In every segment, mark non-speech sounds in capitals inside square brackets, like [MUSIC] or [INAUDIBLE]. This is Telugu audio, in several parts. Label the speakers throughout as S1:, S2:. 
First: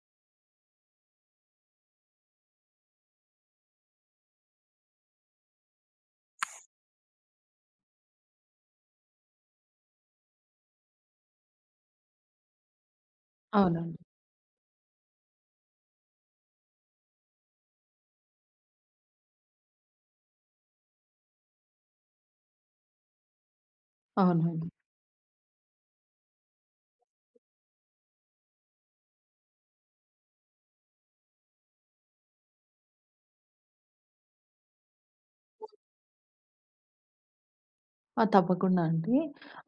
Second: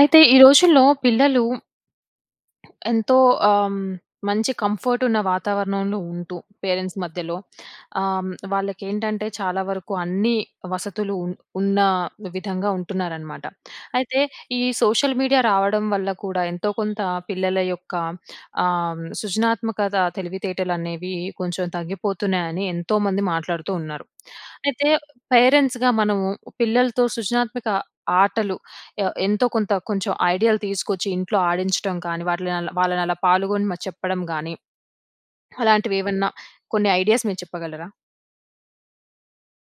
S1: అయితే, ఈ రోజుల్లో పిల్లలు ఎంతో ఆహ్, హ్మ్, మంచి కంఫర్టున్న వాతావరణంలో ఉంటూ పేరెంట్స్ మధ్యలో ఆహ్, హ్మ్, వాళ్ళకేంటంటే, చాలా వరకు అన్నీ వసతులు ఉన్ ఉన్నా విధంగా ఉంటున్నారనమాట.
S2: అవునండి.
S1: అయితే, ఈ సోషల్ మీడియా రావడం వల్ల కూడా ఎంతో కొంత పిల్లల యొక్క ఆహ్, సృజనాత్మకతా తెలివితేటలనేవీ కొంచుం తగ్గిపోతున్నాయని ఎంతోమంది మాట్లాడుతూ ఉన్నారు.
S2: అవునవును.
S1: అయితే, పేరెంట్స్‌గా మనము ఉ పిల్లలతో సృజనాత్మక ఆటలు య ఎంతో కొంత కొంచెం ఐడియాలు తీసుకొచ్చి ఇంట్లో ఆడించటం కానీ, వాటిల్లోనలా వాళ్ళనలా పాల్గొని మ చెప్పడం గానీ, అలాంటివేవనా కొన్ని ఐడియాస్ మీరు చెప్పగలరా?
S2: ఆ! తప్పకుండా అండీ.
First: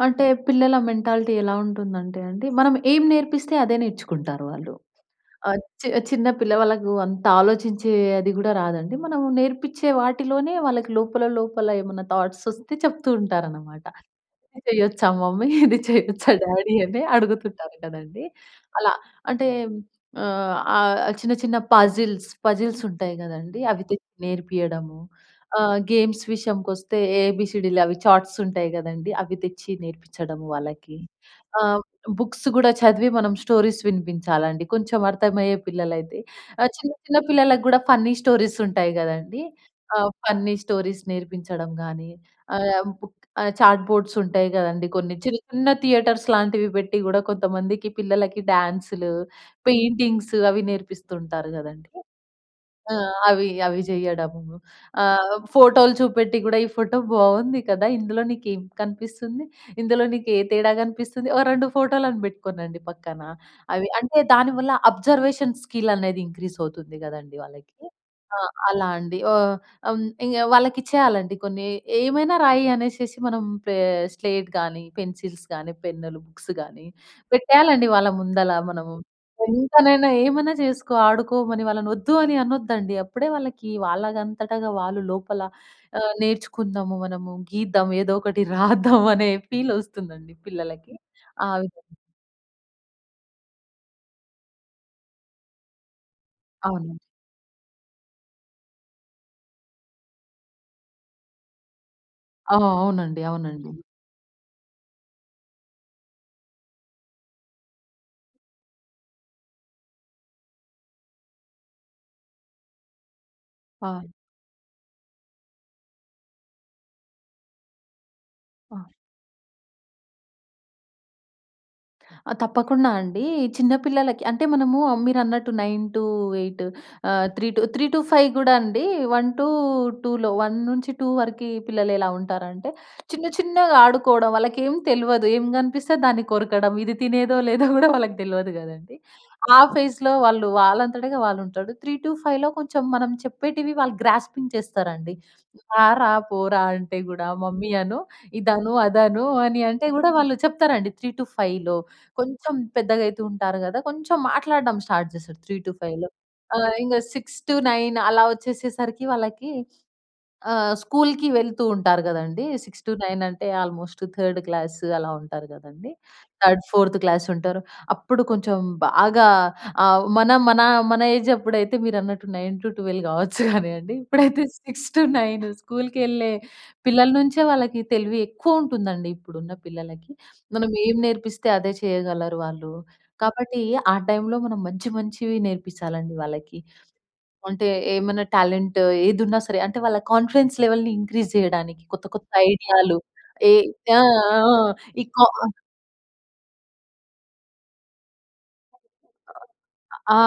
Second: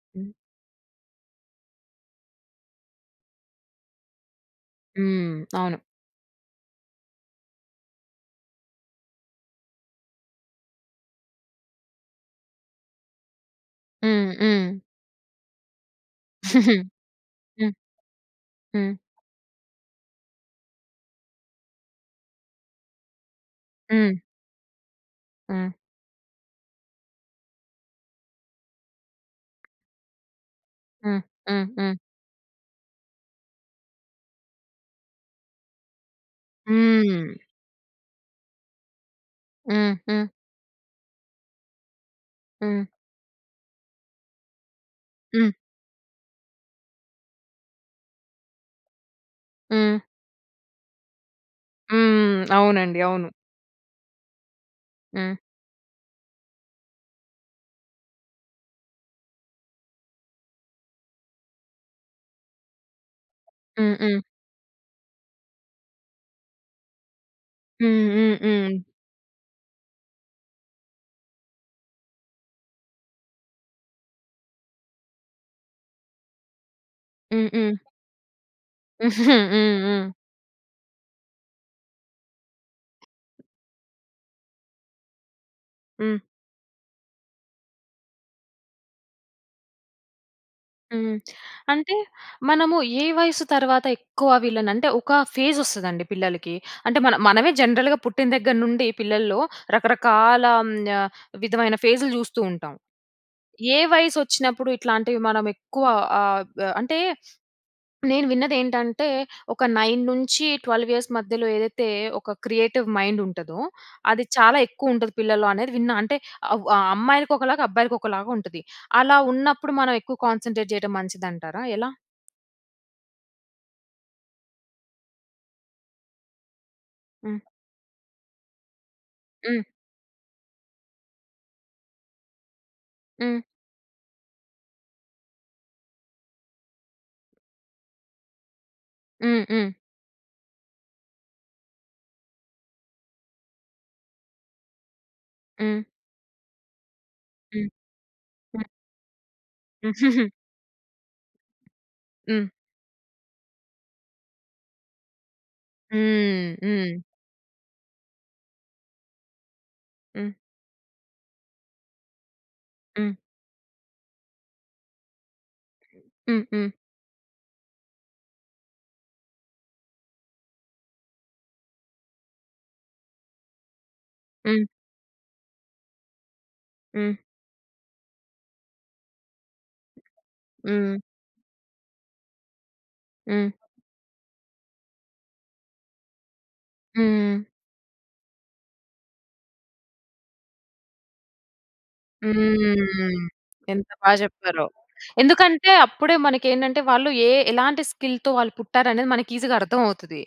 S2: అంటే,
S1: హ్మ్.
S2: పిల్లల మెంటాలిటీ ఎలా ఉంటుందంటే అండి, మనం ఏం నేర్పిస్తే అదే నేర్చుకుంటారు వాళ్ళు.
S1: హ్మ్.
S2: ఆహ్,
S1: అవును.
S2: చి చిన్న పిల్ల వాళ్ళకూ అంత ఆలోచించే అది గూడా రాదండి. మనం నేర్పిచ్చే వాటిలోనే వాళ్ళకి లోపల, లోపల ఏమన్నా థాట్సొస్తే చెప్తూ ఉంటారనమాట.
S1: హ్మ్.
S2: ఇది
S1: హ్మ్.
S2: చెయ్యొచ్చా మమ్మీ? ఇది చెయ్యొచ్చా డ్యాడీ?
S1: [CHUCKLES]
S2: అని
S1: హ్మ్.
S2: అడుగుతుంటారు గదండీ, అలా.
S1: హ్మ్.
S2: అంటే, ఆహ్, ఆహ్, చిన్న, చిన్న పజిల్స్ పజిల్సుంటాయి గదండీ అవి తెచ్చి
S1: హ్మ్.
S2: నేర్పియడము.
S1: హ్మ్.
S2: ఆహ్, గేమ్స్ విషయంకొస్తే, ఏబీసీడీలు అవి చార్ట్సుంటాయి గదండీ, అవి తెచ్చి నేర్పించ్చడము వాళ్ళకి.
S1: హ్మ్. హ్మ్.
S2: ఆహ్,
S1: హ్మ్.
S2: బుక్స్ గూడా చదివి, మనం స్టోరీస్ వినిపించాలండి, కొంచమర్థమయ్యే పిల్లలైతే. ఆహ్, చిన్న, చిన్న
S1: హ్మ్.
S2: పిల్లలకు గూడా ఫన్నీ స్టోరీసుంటాయి గదండీ,
S1: హ్మ్.
S2: ఆహ్,
S1: హ్మ్.
S2: ఫన్నీ స్టోరీస్ నేర్పించడం గానీ, ఆహ్,
S1: హ్మ్.
S2: బుక్ ఆహ్, చాట్‌బోడ్సుంటాయి గదండీ, కొన్ని
S1: హ్మ్.
S2: చిన్న థియేటర్స్ లాంటివి పెట్టి కూడా కొంతమందికి పిల్లలకి డ్యాన్సులు,
S1: హ్మ్.
S2: పెయింటింగ్సు అవి నేర్పిస్తుంటారు గదండీ.
S1: హ్మ్. హ్మ్.
S2: ఆ!
S1: అవునండి. అవును.
S2: అవి అవి జెయ్యడము. ఆహ్,
S1: హ్మ్.
S2: ఫోటోలు చూపెట్టి గూడా, ఈ ఫోటో బావుంది కదా! ఇందులో నీకేం కనిపిస్తుంది, ఇందులో నీకు ఏ తేడా గనిపిస్తుంది? ఓ 2 ఫోటోలను పెట్టుకోనండి పక్కన. అవి
S1: హ్మ్. హ్మ్.
S2: అంటే, దాని వల్ల అబ్జర్వేషన్ స్కిల్లనేది ఇంక్రీజవుతుంది గదండీ వాళ్ళకి.
S1: హ్మ్. హ్మ్.
S2: ఆ!
S1: హ్మ్.
S2: అలా అండి. ఓ హ్మ్. ఇంగ వాళ్ళకిచ్చేయాలండి కొన్ని. ఏమైనా రాయి అనేసేసి మనం పే స్లేట్ గానీ, పెన్సిల్స్ గానీ, పెన్నులు, బుక్స్ గానీ,
S1: హ్మ్. హ్మ్.
S2: పెట్టేయాలండి వాళ్ళ ముందల మనము.
S1: [CHUCKLES] హ్మ్. హ్మ్.
S2: ఎంతనైనా ఏమైనా చేసుకో ఆడుకోమని, వాళ్ళనొద్దు అని అనొద్దండి. అప్పుడే వాళ్ళకీ వాళ్ళంగంతటగా వాళ్ళు లోపల ఆహ్,
S1: హ్మ్.
S2: నేర్చుకుందాము మనము, గీద్దాం, ఏదో ఒకటి రాద్దాం అనే ఫీలొస్తుందండి పిల్లలకి,
S1: హ్మ్.
S2: ఆ
S1: అంటే,
S2: విధంగా.
S1: మనము ఏ వయసు తర్వాత ఎక్కువ వీళ్ళని అంటే, ఒకా ఫేజొస్తదండి పిల్లలకి.
S2: అవునండి.
S1: అంటే, మన మనమే జనరల్‌గా పుట్టిన దగ్గర నుండి పిల్లల్లో రకరకాల ఆహ్, య విధమైన ఫేజ్‌లు జూస్తూ
S2: ఆ!
S1: ఉంటాం.
S2: అవునండి. అవునండి.
S1: ఏ వయసొచ్చినప్పుడు ఇట్లాంటివి మనం ఎక్కువ ఆహ్, బ్ అంటే, నేను విన్నదేంటంటే, ఒక 9-12 ఇయర్స్ మధ్యలో ఏదైతే, ఒక క్రియేటివ్ మైండుంటదో,
S2: ఆ!
S1: అది చాలా ఎక్కువుంటది పిల్లల్లో అనేది విన్నా. అంటే, అవ్ ఆహ్, అమ్మాయిలకొకలాగా, అబ్బాయిలకొకలాగా ఉంటది.
S2: ఆ!
S1: అలా ఉన్నప్పుడు మనవెక్కువ కాన్సంట్రేట్ చెయటం మంచిదంటారా? ఎలా?
S2: ఆ! తప్పకుండా అండీ. చిన్న పిల్లలకి అంటే, మనమూ ఆహ్, మీరన్నట్టు 9-8 ఆహ్,
S1: హ్మ్.
S2: 3 టు 3-5 గూడా అండీ. వన్ టు
S1: హ్మ్.
S2: టూలో, 1-2 వరికీ పిల్లలెలా ఉంటారంటే, చిన్న,
S1: హ్మ్.
S2: చిన్నగా ఆడుకోడం, వాళ్ళకేం తెల్వదు, ఏం గనిపిస్తే దాన్ని కొరకడం, ఇది తినేదో, లేదో గూడా వాళ్ళకి తెల్వదు గదండీ.
S1: హ్మ్.
S2: ఆ
S1: హ్మ్.
S2: ఫేజ్‌లో వాళ్ళూ, వాళ్ళంతటగా వాళ్ళుంటారు. 3-5లో కొంచం మనం చెప్పేటివి వాళ్ళు గ్రాస్పింగ్ చేస్తారండి.
S1: హ్మ్.
S2: రారా, పోరా అంటే గూడా,
S1: హ్మ్.
S2: మమ్మీ అను,
S1: హ్మ్.
S2: ఇదను, అదను అని అంటే, గూడా
S1: [GIGGLES]
S2: వాళ్ళు చెప్తారండి 3-5లో.
S1: హ్మ్.
S2: కొంచం పెద్దగయితూ ఉంటారు గదా! కొంచుం మాట్లాడడం స్టార్ట్ చేస్తారు 3-5లో.
S1: హ్మ్.
S2: ఆహ్, ఇంగ
S1: హ్మ్.
S2: 6-9 అలా ఒచ్చేసేసరికి, వాళ్ళకి
S1: హ్మ్.
S2: ఆహ్, స్కూల్‌కి వెళ్తూ ఉంటారు గదండీ. సిక్స్ టు
S1: హ్మ్.
S2: నైన్ అంటే, ఆల్మోస్ట్ థర్డ్ క్లాస్ అలా ఉంటారు గదండీ.
S1: హ్మ్.
S2: థర్డ్,
S1: హ్మ్.
S2: ఫోర్త్ క్లాసుంటారు. అప్పుడు కొంచం బాగా ఆహ్, మనం మన మన ఏజప్పుడైతే, మీరన్నట్టు 9-12 గావచ్చు గానీయండి. ఇప్పుడైతే
S1: హ్మ్.
S2: 6-9 స్కూల్‌కెళ్ళే పిల్లల
S1: హ్మ్.
S2: నుంచే వాళ్ళకి తెలివి ఎక్కువుంటుందండి. ఇప్పుడున్న పిల్లలకి, మనం ఏం
S1: హ్మ్.
S2: నేర్పిస్తే అదే చెయ్యగలరు వాళ్ళూ.
S1: హ్మ్.
S2: కాబట్టి, ఆ టైమ్‌లో మనం మంచి, మంచివి నేర్పిచ్చాలండి వాళ్ళకి.
S1: హ్మ్.
S2: అంటే, ఏమైనా టాలెంట్ ఏదున్నా సరే. అంటే, వాళ్ళ కాన్ఫిడెన్స్ లెవెల్‌ని ఇంక్రీజ్ జెయడానికి కొత్త, కొత్త ఐడియాలు,
S1: హ్మ్.
S2: ఏ
S1: ఎంత
S2: చా ఆ!
S1: బా చెప్పారో.
S2: ఆ! ఈ కో ఆహ్
S1: ఎందుకంటే, అప్పుడే మనకేంటంటే, వాళ్ళు ఏ ఎలాంటి స్కిల్‌తో వాళ్ళు పుట్టారనేది
S2: ఆ!
S1: మనకి ఈసీగా
S2: ఆ! ఆ!
S1: అర్థమవుతది,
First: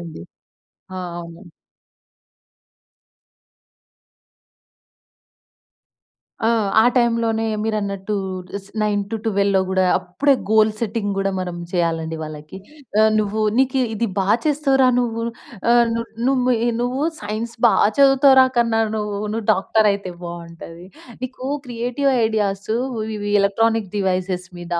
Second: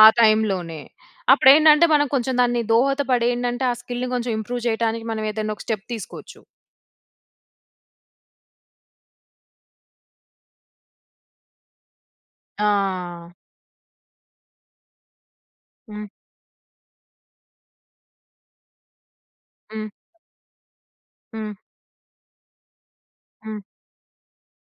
S1: ఆ టైమ్‌లోనే.
S2: ఆ! అవునండి.
S1: అప్పుడేంటంటే, మనం కొంచం దాన్ని దోహదపడేయేంటంటే, ఆ స్కిల్‌ని కొంచం ఇంప్రూవ్ చెయటానికి మనవేదన్నా ఒక స్టెప్ తీసుకోచ్చు.
S2: ఆ! ఆ టైంలోనే మీరన్నట్టూ ఇస్ 9-12లో గూడా అప్పుడే గోల్ సెట్టింగ్ గూడా మనం వ్హెయ్యాలండి వాళ్ళకి. ఆహ్,
S1: ఆ!
S2: నువ్వూ నీకీ ఇది బా చేస్తావురా నువ్వు. ఆహ్, ను
S1: హ్మ్.
S2: నుము ఇ నువ్వు సైన్స్ బా చదువుతావురా కన్నా! నువ్వు నువ్వు
S1: హ్మ్.
S2: డాక్టరయితే బావుంటది. నీకు
S1: హ్మ్.
S2: క్రియేటివ్ ఐడియాసు వ్ ఇవి
S1: హ్మ్.
S2: ఎలక్ట్రానిక్ డివైసెస్ మీద,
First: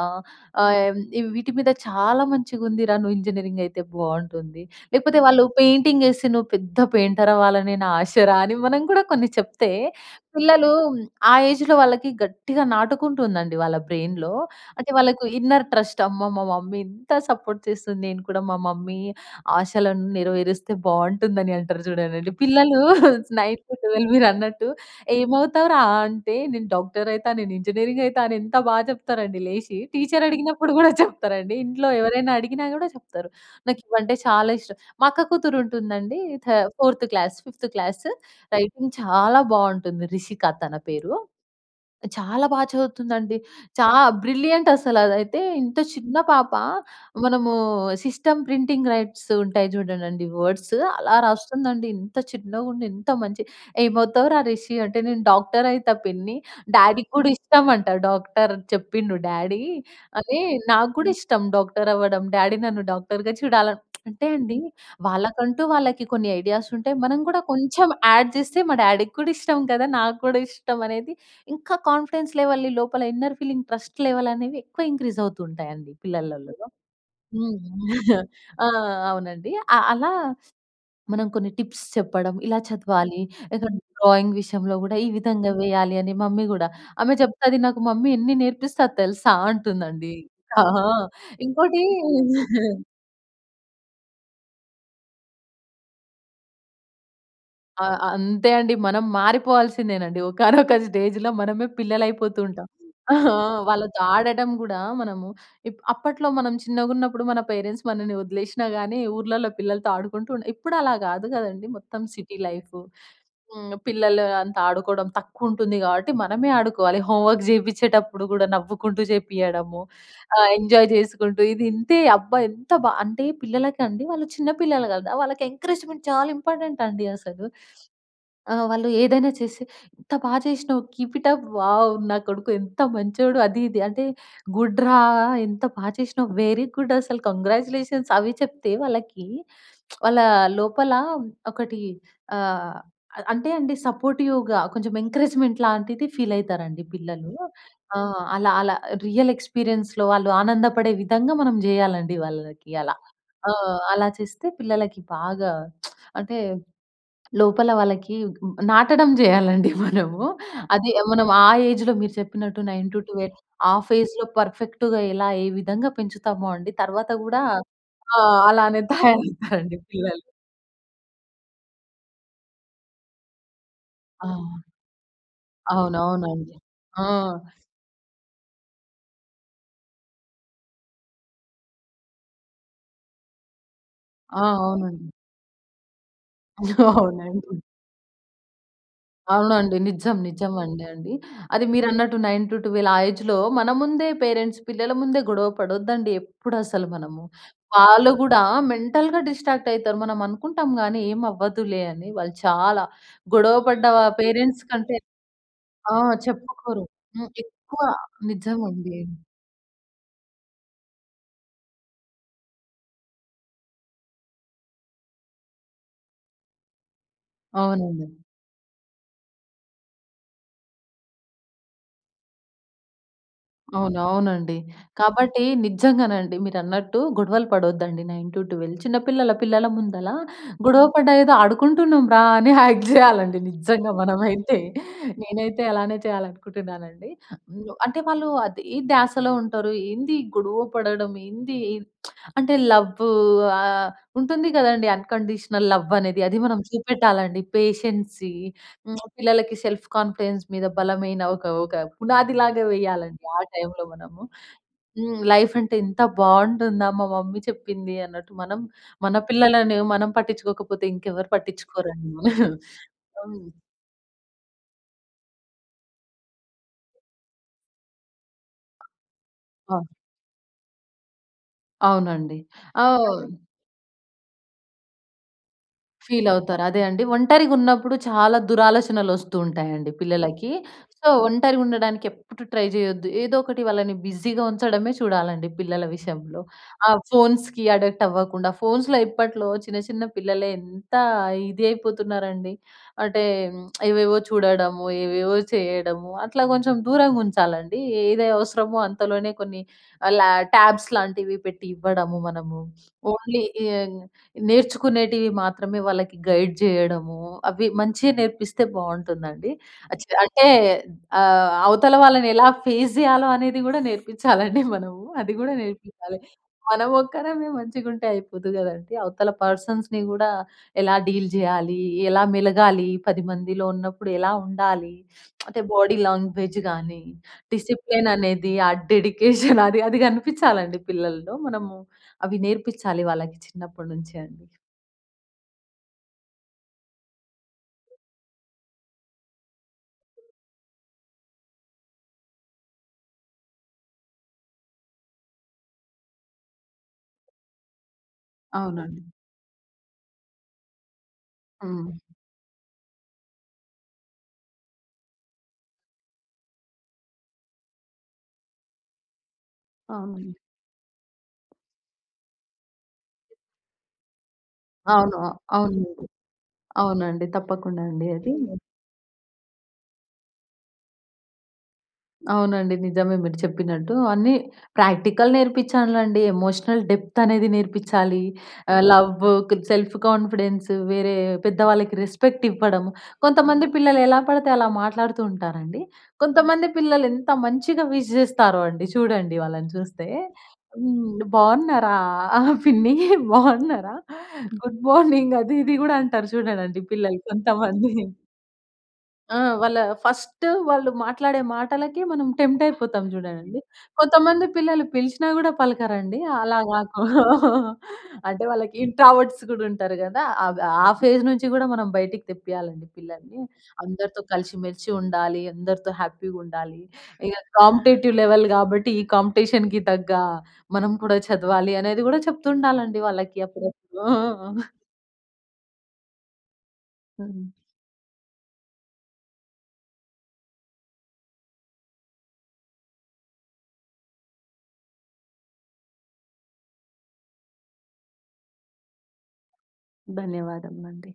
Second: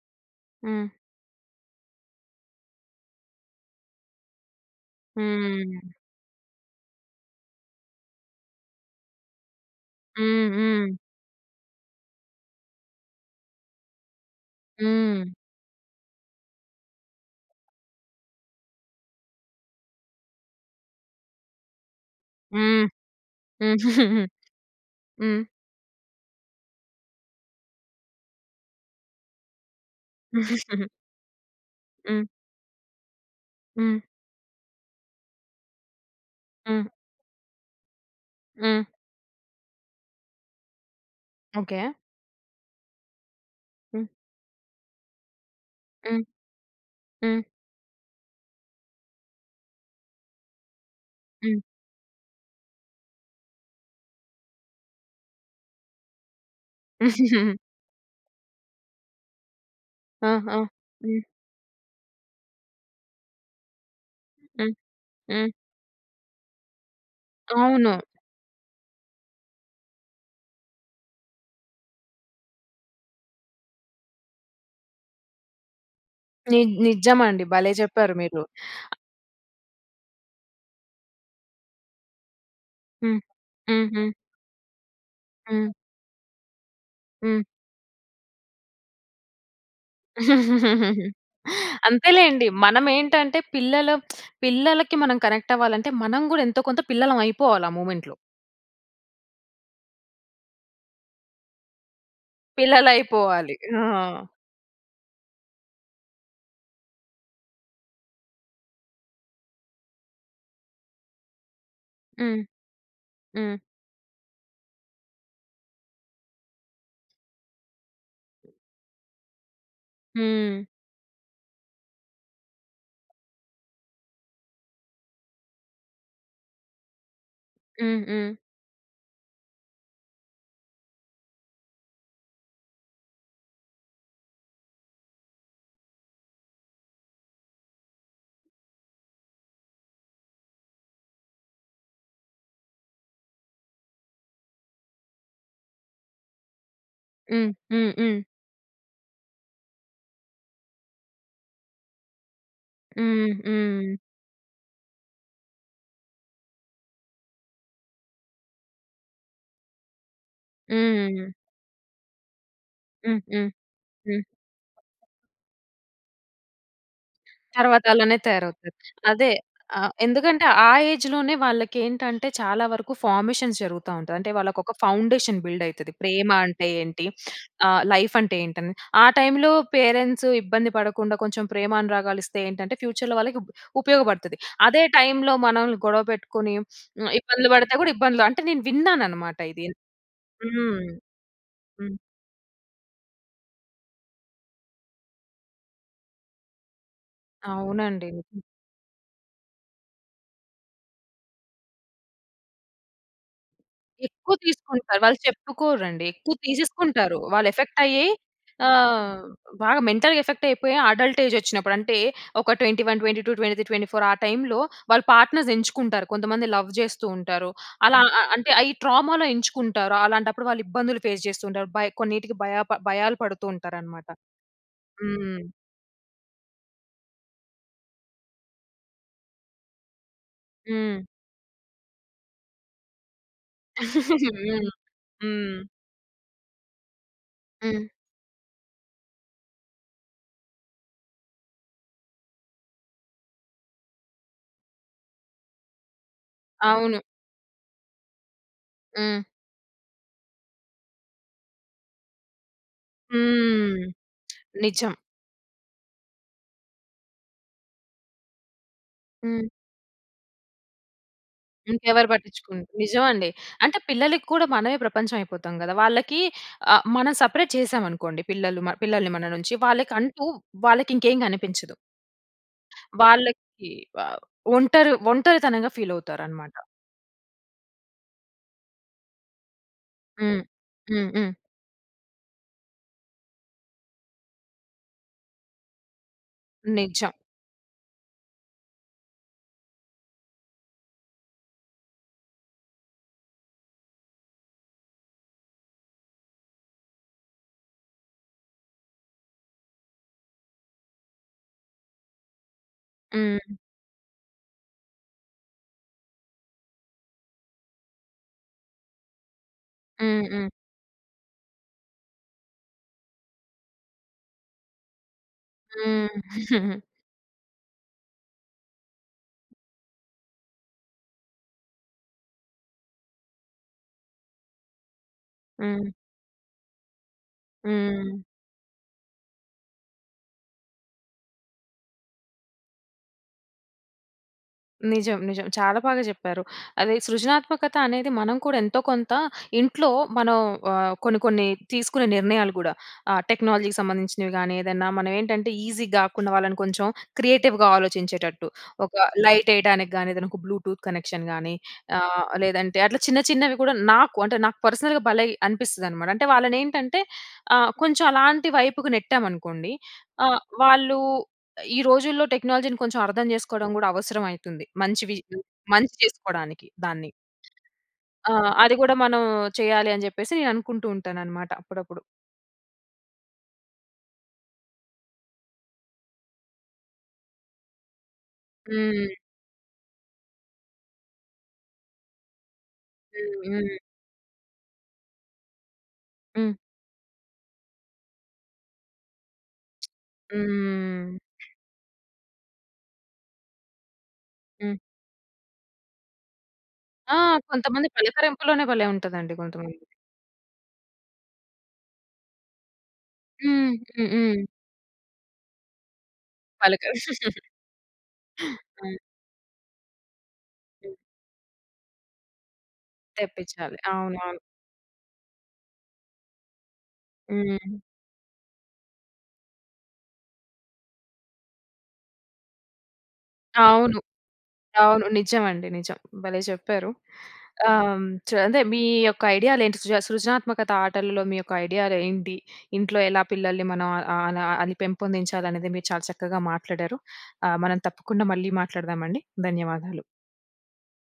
S1: హ్మ్.
S2: ఆహ్ వీటి మీద చాలా మంచిగుందిరా, నువ్వు ఇంజనీరింగయితే బావుంటుంది. లేకపోతే, వాళ్ళు
S1: హ్మ్.
S2: పెయింటింగేసి నువ్వు పెద్ద పెయింటరవ్వాలని నా ఆశరా అని మనం గూడా కొన్ని చెప్తే,
S1: హ్మ్.
S2: పిల్లలూ
S1: హ్మ్.
S2: ఆ ఏజ్‌లో వాళ్ళకి గట్టిగా నాటుకుంటుందండి వాళ్ళ బ్రెయిన్‌లో. అంటే, వాళ్ళకు
S1: హ్మ్.
S2: Inner trust. అమ్మా! మా మమ్మీ ఇంత సపోర్ట్ చేస్తుంది. నేను కూడా మా మమ్మీ ఆశలను నెరవేరిస్తే బావుంటుందని అంటారు జూడండండి. పిల్లలూ
S1: హ్మ్.
S2: 9-12
S1: [GIGGLES]
S2: మీరన్నట్టు
S1: హ్మ్.
S2: ఏమవుతావురా అంటే, నేను డాక్టరయితా, నేనింజినీరింగయితా అని ఎంత బా చెప్తారండి లేసి. టీచరడిగినప్పుడు
S1: [CHUCKLES]
S2: గూడా చెప్తారండి. ఇంట్లో
S1: హ్మ్.
S2: ఎవరైనా అడిగినా గూడా జెప్తారు.
S1: హ్మ్.
S2: నాకివంటే చాలా ఇష్టం మా అక్క కూతురుంటుందండి. థ
S1: హ్మ్.
S2: Fourth class fifth class.
S1: హ్మ్.
S2: రైటింగ్ చాలా బావుంటుంది. రిషిక తన పేరు.
S1: ఓకే.
S2: చాలా బా చదువుతుందండి. చా
S1: హ్మ్.
S2: బ్రిలియంటసలదైతే, ఇంత చిన్న
S1: హ్మ్.
S2: పాప,
S1: హ్మ్.
S2: మనమూ సిస్టమ్ ప్రింటింగ్ రైట్స్ ఉంటాయి జూడండండి వర్డ్సు అలా
S1: హ్మ్.
S2: రాస్తుందండి. ఇంత చిన్నగుండి, ఇంత మంచి ఏమవుతావురా రిషి అంటే, నేను డాక్టరయితా పిన్ని. డ్యాడీకి గూడా
S1: [GIGGLES]
S2: ఇష్టమంట డాక్టర్, చెప్పిండు డ్యాడీ
S1: ఆ!
S2: అదే,
S1: ఆ!
S2: నాకు గూడా
S1: హ్మ్.
S2: ఇష్టం డాక్టరవ్వడం. డ్యాడీ నన్ను డాక్టర్‌గా చూడాల్ అంటే అండీ,
S1: హ్మ్. హ్మ్.
S2: వాళ్ళకంటూ వాళ్ళకి కొన్ని ఐడియాసుంటాయి. మనం గూడా కొంచం
S1: అవును.
S2: యాడ్ జెస్తే, మా డ్యాడీకి కూడా ఇష్టం కదా! నాకు గూడా ఇష్టం అనేది ఇంకా కాన్ఫిడెన్స్ లెవెల్‌ని, లోపల ఇన్నర్ ఫీలింగ్ ట్రస్ట్ లెవెలనేవి ఎక్కువ ఇంక్రీజవుతూ ఉంటాయండి
S1: ని
S2: పిల్లలలలో.
S1: నిజ్జమండి.
S2: హ్మ్.
S1: భలే జెప్పారు
S2: [GIGGLES]
S1: మీరు.
S2: ఆ అవునండి. అ అలా మనం కొన్ని టిప్స్ చెప్పడం, ఇలా
S1: హ్మ్.
S2: చదవాలి, ఏదన్నా
S1: హ్మ్. హ్మ్.
S2: డ్రాయింగ్ విషయంలో గూడా ఈ విధంగా
S1: హ్మ్.
S2: వెయ్యాలి అని. మమ్మీ గూడా, ఆమె
S1: హ్మ్.
S2: చెప్తది నాకు "మమ్మీ ఎన్ని నేర్పిస్తది తెలుసా?" అంటుందండి. ఆహా!
S1: [GIGGLES]
S2: ఇంకోటీ
S1: అంతేలేండి.
S2: [CHUCKLES]
S1: మనమేంటంటే, పిల్లల పిల్లలకి మనం కనెక్టవ్వాలంటే, మనం గూడా ఎంతో కొంత పిల్లలవయిపోవాలి ఆ
S2: ఆ!
S1: మూమెంట్‌లో.
S2: అంతే అండి. మనం మారిపోవాల్సిందేనండి. [GIGGLES] ఒకానొక స్టేజ్‌లో మనమే పిల్లలయిపోతూంటాం. [GIGGLES]
S1: పిల్లలయిపోవాలి.
S2: వాళ్ళతో
S1: ఆ!
S2: ఆడడం గూడా, మనము ఇప్ అప్పట్లో మనం చిన్నగున్నప్పుడు, మన పేరెంట్స్ మనని ఒదిలేషినా గానీ, ఊర్లల్లో పిల్లలతో ఆడుకుంటూ ఉండె. ఇప్పుడలా గాదు గదండీ. మొత్తం సిటీ
S1: హ్మ్.
S2: లైఫు.
S1: హ్మ్.
S2: హ్మ్. పిల్లలు అంతా ఆడుకోడం తక్కువుంటుంది గాబట్టి, మనమే ఆడుకోవాలి. హోమ్ వర్క్ జెపిచ్చేటప్పుడు గూడా, నవ్వుకుంటూ జేపియ్యడము. ఆ!
S1: హ్మ్.
S2: ఎంజాయ్ జెసుకుంటూ, ఇది ఇంతే. అబ్బా! ఎంత బా అంటే, పిల్లలకి అండి, వాళ్ళు చిన్న పిల్లలు గదా! వాళ్ళకి ఎంకరేజ్‌మెంట్ చాలా ఇంపార్టెంటండి అసలు.
S1: హ్మ్. హ్మ్.
S2: ఆహ్, వాళ్ళు ఏదైనా చేసి, ఎంత బా చేసినావు, కీప్ ఇట్ అప్. వావ్! నా కొడుకు ఎంత మంచోడు అది, ఇది అంటే, గుడ్ రా ఎంత బా చేసినావు. వెరీ గుడ్డసలు. కాంగ్రాచ్యులేషన్స్, అవి చెప్తే వాళ్ళకీ, [SMACKS LIPS] వాళ్ళా లోపలా ఒకటీ ఆహ్, అ అంటే అండి సపోర్టివ్‌గా కొంచం ఎంకరేజ్‌మెంట్ లాంటిది ఫీలయితారండి పిల్లలూ.
S1: హ్మ్. హ్మ్. హ్మ్.
S2: ఆహ్, అలా అలా రియల్ ఎక్స్‌పీరియన్స్‌లో వాళ్ళు ఆనందపడే విధంగా మనం జెయ్యాలండి వాళ్ళకి అలా.
S1: హ్మ్.
S2: ఆ!
S1: హ్మ్.
S2: అలా చేస్తే పిల్లలకి బాగా [SMACKS LIPS] అంటే, లోపల వాళ్ళకీగ్ నాటడం జెయ్యాలండి మనము. అదే
S1: హ్మ్.
S2: మనం ఆ ఏజ్‌లో మీరు చెప్పినట్టు నైన్ టు
S1: హ్మ్.
S2: ట్వెల్వ్,
S1: హ్మ్.
S2: ఆ
S1: హ్మ్.
S2: ఫేజ్‌లో పర్ఫెక్ట్‌గా ఎలా ఏ విధంగా పెంచుతామో అండి, తర్వాత గూడా
S1: తర్వాతలానే
S2: అ!
S1: తయారవుతారు.
S2: అలానే
S1: అదే.
S2: తయారవుతారండి
S1: ఆహ్,
S2: పిల్లలు.
S1: ఎందుకంటే, ఆ ఏజ్‌లోనే వాళ్ళకేంటంటే, చాలా వరకు ఫార్మేషన్స్ జరుగుతా ఉంటది. అంటే,
S2: ఆ!
S1: వాళ్ళకొక ఫౌండేషన్ బిల్డయితది. ప్రేమ
S2: అవునవునండి.
S1: అంటే ఏంటి,
S2: ఆ!
S1: [SNIFFS] ఆహ్, లైఫంటే ఏంటని. ఆ టైమ్‌లో పేరెంట్సు ఇబ్బంది పడకుండా కొంచం ప్రేమానురాగాలిస్తే ఏంటంటే, ఫ్యూచర్‌లో వాళ్ళకి ఉప్ ఉపయోగపడతది.
S2: ఆ!
S1: అదే
S2: అవునండి.
S1: టైమ్‌లో మనోళ్ళని గొడవ పెట్టుకొనీ [SNIFFS] హ్మ్, ఇబ్బందులు
S2: అవునండి.
S1: పడితే గూడా ఇబ్బందులు. అంటే, నేను విన్నాననమాట ఇది.
S2: అవునండి. నిజం.
S1: హ్మ్.
S2: నిజమండి అండి. అది
S1: హ్మ్.
S2: మీరన్నట్టు 9-12, ఆ ఏజ్‌లో, మన ముందే పేరెంట్స్, పిల్లల ముందే గొడవ పడొద్దండి ఎప్పుడసలు మనము.
S1: అవునండి.
S2: వాళ్ళు గూడా మెంటల్‌గా డిస్ట్రాక్టయితారు. మనం అనుకుంటాం గానీ, ఏమవ్వదులే అని. వాళ్ళు చాలా, గొడవ పడ్డవా
S1: ఎక్కువ
S2: పేరెంట్స్ కంటే
S1: తీసుకుంటారు. వాళ్ళు
S2: ఆ!
S1: చెప్పుకోరండి, ఎక్కువ
S2: చెప్పుకోరు.
S1: తీసేసుకుంటారు.
S2: హ్మ్. ఎక్కువ
S1: వాళ్ళెఫెక్టయ్యే
S2: నిజమండి.
S1: అహ్, బాగా మెంటల్‌గా ఎఫెక్టయిపోయి, అడల్టేజొచ్చినప్పుడు, అంటే, ఒక 21, 22, 23, 24 ఆ టైమ్‌లో వాళ్ళు పార్ట్నర్సెంచుకుంటారు. కొంతమంది లవ్ జేస్తూ ఉంటారు. అలా
S2: అవునండి.
S1: ఆహ్, ఆహ్, అంటే, అయి ట్రామాలో ఎంచుకుంటారు. అలాంటప్పుడు వాళ్ళు ఇబ్బందులు ఫేస్ చేస్తూ ఉంటారు. భయ్ కొన్నిటికి భయాప భయాలు పడుతూ
S2: అవును.
S1: ఉంటారనమాట.
S2: అవునండి. కాబట్టీ,
S1: హ్మ్.
S2: నిజ్జంగానండి, మీరన్నట్టు గొడవలు పడొద్దండి 9-12. చిన్న పిల్లల పిల్లల ముందలా, గొడవ
S1: హ్మ్.
S2: పడ్డ ఏదో ఆడుకుంటున్నాం రా అని యాక్ట్ జెయ్యాలండి నిజ్జంగా
S1: [GIGGLES]
S2: మనమైతే.
S1: హ్మ్.
S2: నేనైతే
S1: హ్మ్.
S2: అలానే చెయ్యాలనుకుంటున్నానండి.
S1: హ్మ్.
S2: అంటే, వాళ్ళూ అదే ధ్యాసలో ఉంటారు. ఏంది? గొడవ పడడం ఏందీ? [SMACKS LIPS] అంటే, లవ్వు ఆహ్, ఉంటుంది గదండీ, అన్‌కండీషనల్ లవ్వనేది. అది మనం
S1: అవును.
S2: చూపెట్టాలండి. పేషన్సీ, హ్మ్,
S1: హ్మ్.
S2: పిల్లలకి సెల్ఫ్ కాన్ఫిడెన్స్ మీద బలమైన ఒక ఒక పునాదిలాగా వెయ్యాలండి ఆ
S1: హ్మ్.
S2: టైంలో మనము.
S1: నిజం.
S2: హ్మ్. లైఫంటే ఎంత బావుంటుందా మా మమ్మీ చెప్పింది అన్నట్టు మనం, మన
S1: హ్మ్.
S2: పిల్లలని మనం పట్టిచ్చుకోకపోతే ఇంకెవ్వరు
S1: ఇంకెవరు
S2: పట్టించుకోరండి. [GIGGLES]
S1: పట్టించుకున్ నిజవండి. అంటే, పిల్లలకి కూడా మనమే ప్రపంచవయిపోతాం గదా! వాళ్ళకీ ఆహ్, మనం సపరేట్ చేశామనుకోండి, పిల్లలు మ పిల్లల్ని మన నుంచి,
S2: ఆ!
S1: వాళ్ళకంటూ వాళ్ళకింకేం కనిపించదు.
S2: అవునండి. ఆ!
S1: వాళ్ళకి వవ్ ఒంటరు ఒంటరితనంగా ఫీలవుతారనమాట.
S2: ఫీలవుతారు. అదే అండి. ఒంటరిగున్నప్పుడు చాలా దురాలోచనలొస్తుంటాయండి
S1: హ్మ్.
S2: పిల్లలకి.
S1: హ్మ్.
S2: సో,
S1: హ్మ్.
S2: ఒంటరిగుండడానికెప్పుడు ట్రై జెయొద్దు. ఏదో ఒకటి వాళ్ళని బిజీగా ఉంచడమే చూడాలండి పిల్లల విషయంలో. ఆ
S1: నిజం.
S2: ఫోన్స్‌కి అడిక్టవ్వకుండా, ఫోన్స్‌లో ఇప్పట్లో చిన్న చిన్న పిల్లలే ఎంతా ఇది అయిపోతున్నారండి. అంటే, [SMACKS LIPS] ఏవేవో చూడడము, ఏవేవో చెయ్యడము, అట్లా కొంచెం దూరంగుంచాలండీ. ఏది అవసరమో అంతలోనే కొన్ని లా ట్యాబ్స్ లాంటివి పెట్టి ఇవ్వడము మనము. ఓన్లీ
S1: హ్మ్.
S2: ఎయ్ నేర్చుకునేటివి మాత్రమే వాళ్ళకి గైడ్ జెయ్యడము, అవి మంచిగా నేర్పిస్తే బావుంటుందండి. అచి
S1: హ్మ్.
S2: అంటే,
S1: హ్మ్.
S2: ఆహ్, అవతల వాళ్ళని ఎలా ఫేస్ జెయ్యాలో అనేది గూడా నేర్పిచ్చాలండి మనము. అది గూడా
S1: హ్మ్.
S2: నేర్పియ్యాలి.
S1: [CHUCKLES]
S2: మనమొక్కరమే మంచిగుంటే అయిపోదు గదండీ, అవతల పర్సన్స్‌ని గూడా ఎలా డీల్ జెయాలి, ఎలా మెలగాలి, 10 మందిలో ఉన్నప్పుడు ఎలా ఉండాలి, అంటే,
S1: హ్మ్.
S2: బాడీ లాంగ్వేజ్ గానీ, డిసిప్లేన్
S1: హ్మ్.
S2: అనేది, ఆ డెడికేషన్ అది అది గనిపిచ్చాలండి పిల్లల్లో. మనము అవి నేర్పిచ్చాలి వాళ్ళకి చిన్నప్పడు నుంచే అండి.
S1: నిజం. నిజం. చాలా బాగా జెప్పారు. అదే సృజనాత్మకత అనేది మనం కూడా ఎంతో కొంతా, ఇంట్లో మనం ఆహ్, కొన్ని, కొన్ని తీసుకునే నిర్ణయాలు గూడా. ఆహ్, టెక్నాలజీకి సంబంధించినవి గానీ ఏదన్నా, మనవేంటంటే, ఈజీగ గాకుండా, వాళ్ళను కొంచుం క్రియేటివ్‌గా ఆలోచించేటట్టు. ఒక
S2: అవునండి.
S1: లైటెయ్యడానికి గానీ, ఏదన్నొక బ్లూటూత్ కనెక్షన్ గానీ,
S2: హ్మ్.
S1: ఆహ్, లేదంటే అట్లా చిన్న, చిన్నవి గూడా నాకు అంటే, నాకు పర్సనల్‌గా భలే అనిపిస్తదనమాట. అంటే, వాళ్ళనేంటంటే, ఆహ్, కొంచుం అలాంటి వైపుకు నెట్టామనుకోండి,
S2: అవునండి.
S1: ఆహ్, వాళ్ళూ ఈ రోజుల్లో టెక్నాలజీని కొంచం అర్థం చేసుకోడం గూడా అవసరవయితంది. మంచివి
S2: అవును. అవును.
S1: మంచి చేసుకోడానికి దాన్ని.
S2: అవునండి. తప్పకుండా అండి. అదీ
S1: ఆ! అది గూడా మనం చెయ్యాలి అని జెప్పేసి, నే అనుకుంటూ ఉంటాననమాట అప్పుడప్పుడు.
S2: అవునండి. నిజమే. మీరు చెప్పినట్టు అన్నీ ప్రాక్టికల్ నేర్పిచ్చాలండి. ఎమోషనల్ డెప్తనేది నేర్పిచ్చాలి. ఆహ్,
S1: హ్మ్.
S2: లవ్వు, కొద్ సెల్ఫ్ కాన్ఫిడెన్సు, వేరే పెద్దవాళ్ళకి రెస్పెక్టివ్వడం.
S1: హ్మ్.
S2: కొంతమంది
S1: హ్మ్.
S2: పిల్లలు ఎలా పడితే అలా మాట్లాడుతూ ఉంటారండి.
S1: హ్మ్.
S2: కొంతమంది పిల్లలు ఎంత మంచిగా విష్ చేస్తారో అండి. చూడండి, వాళ్ళని చూస్తే
S1: హ్మ్.
S2: హ్మ్. బాగున్నారా పిన్ని? బాగున్నారా?
S1: హ్మ్.
S2: గుడ్ మార్నింగ్ అది ఇది గూడా అంటారు చూడండండి
S1: ఆ!
S2: పిల్లలు
S1: కొంతమంది
S2: కొంతమంది.
S1: పలకరింపులోనే భలే ఉంటదండి
S2: ఆ!
S1: కొంతమంది.
S2: వాళ్ళా ఫస్ట్ వాళ్ళు మాట్లాడే మాటలకి మనం టెంప్టయిపోతాం జూడండండి.
S1: హ్మ్. హ్మ్. హ్మ్.
S2: కొంతమంది పిల్లలు పిలిచినా గూడా పలకరండి. అలా కాక
S1: పలకరు.
S2: అంటే,
S1: [GIGGLES]
S2: వాళ్ళకి
S1: హ్మ్.
S2: ఇంట్రావర్ట్స్ గూడా ఉంటారు గదా! అద్ ఆ
S1: హ్మ్.
S2: ఫేజ్ నుంచి గూడా మనం బయటికి తెప్పియాలండి పిల్లలని.
S1: తెప్పిచ్చాలి.
S2: అందరితో
S1: అవునవును.
S2: కలిసి మెలిసి ఉండాలి, అందరితో హ్యాపీగుండాలి. ఇక
S1: హ్మ్.
S2: కాంపిటేటివ్ లెవెల్ గాబట్టి, ఈ కాంపిటీషన్‌కి తగ్గా, మనం కూడా చదవాలి అనేది గూడా చెప్తుండాలండి వాళ్ళకి అప్పుడప్పుడు.
S1: అవును.
S2: ఆ!
S1: అవును. నిజమండి. నిజం. భలే చెప్పారు.
S2: హ్మ్.
S1: ఆహ్, హ్మ్, చ అదే, మీ యొక్క ఐడియాలేంటి, సృజ సృజనాత్మకత ఆటలలో మీ యొక్క ఐడియాలు ఏంటి, ఇంట్లో ఎలా పిల్లల్ని మనం ఆహ్, ఆహ్, అలా అని పెంపొందించాలనేది మీరు చాలా చక్కగా మాట్లాడారు. ఆహ్, మనం తప్పకుండా మళ్ళీ మాట్లాడదామండి. ధన్యవాదాలు.
S2: ధన్యవాదములండి.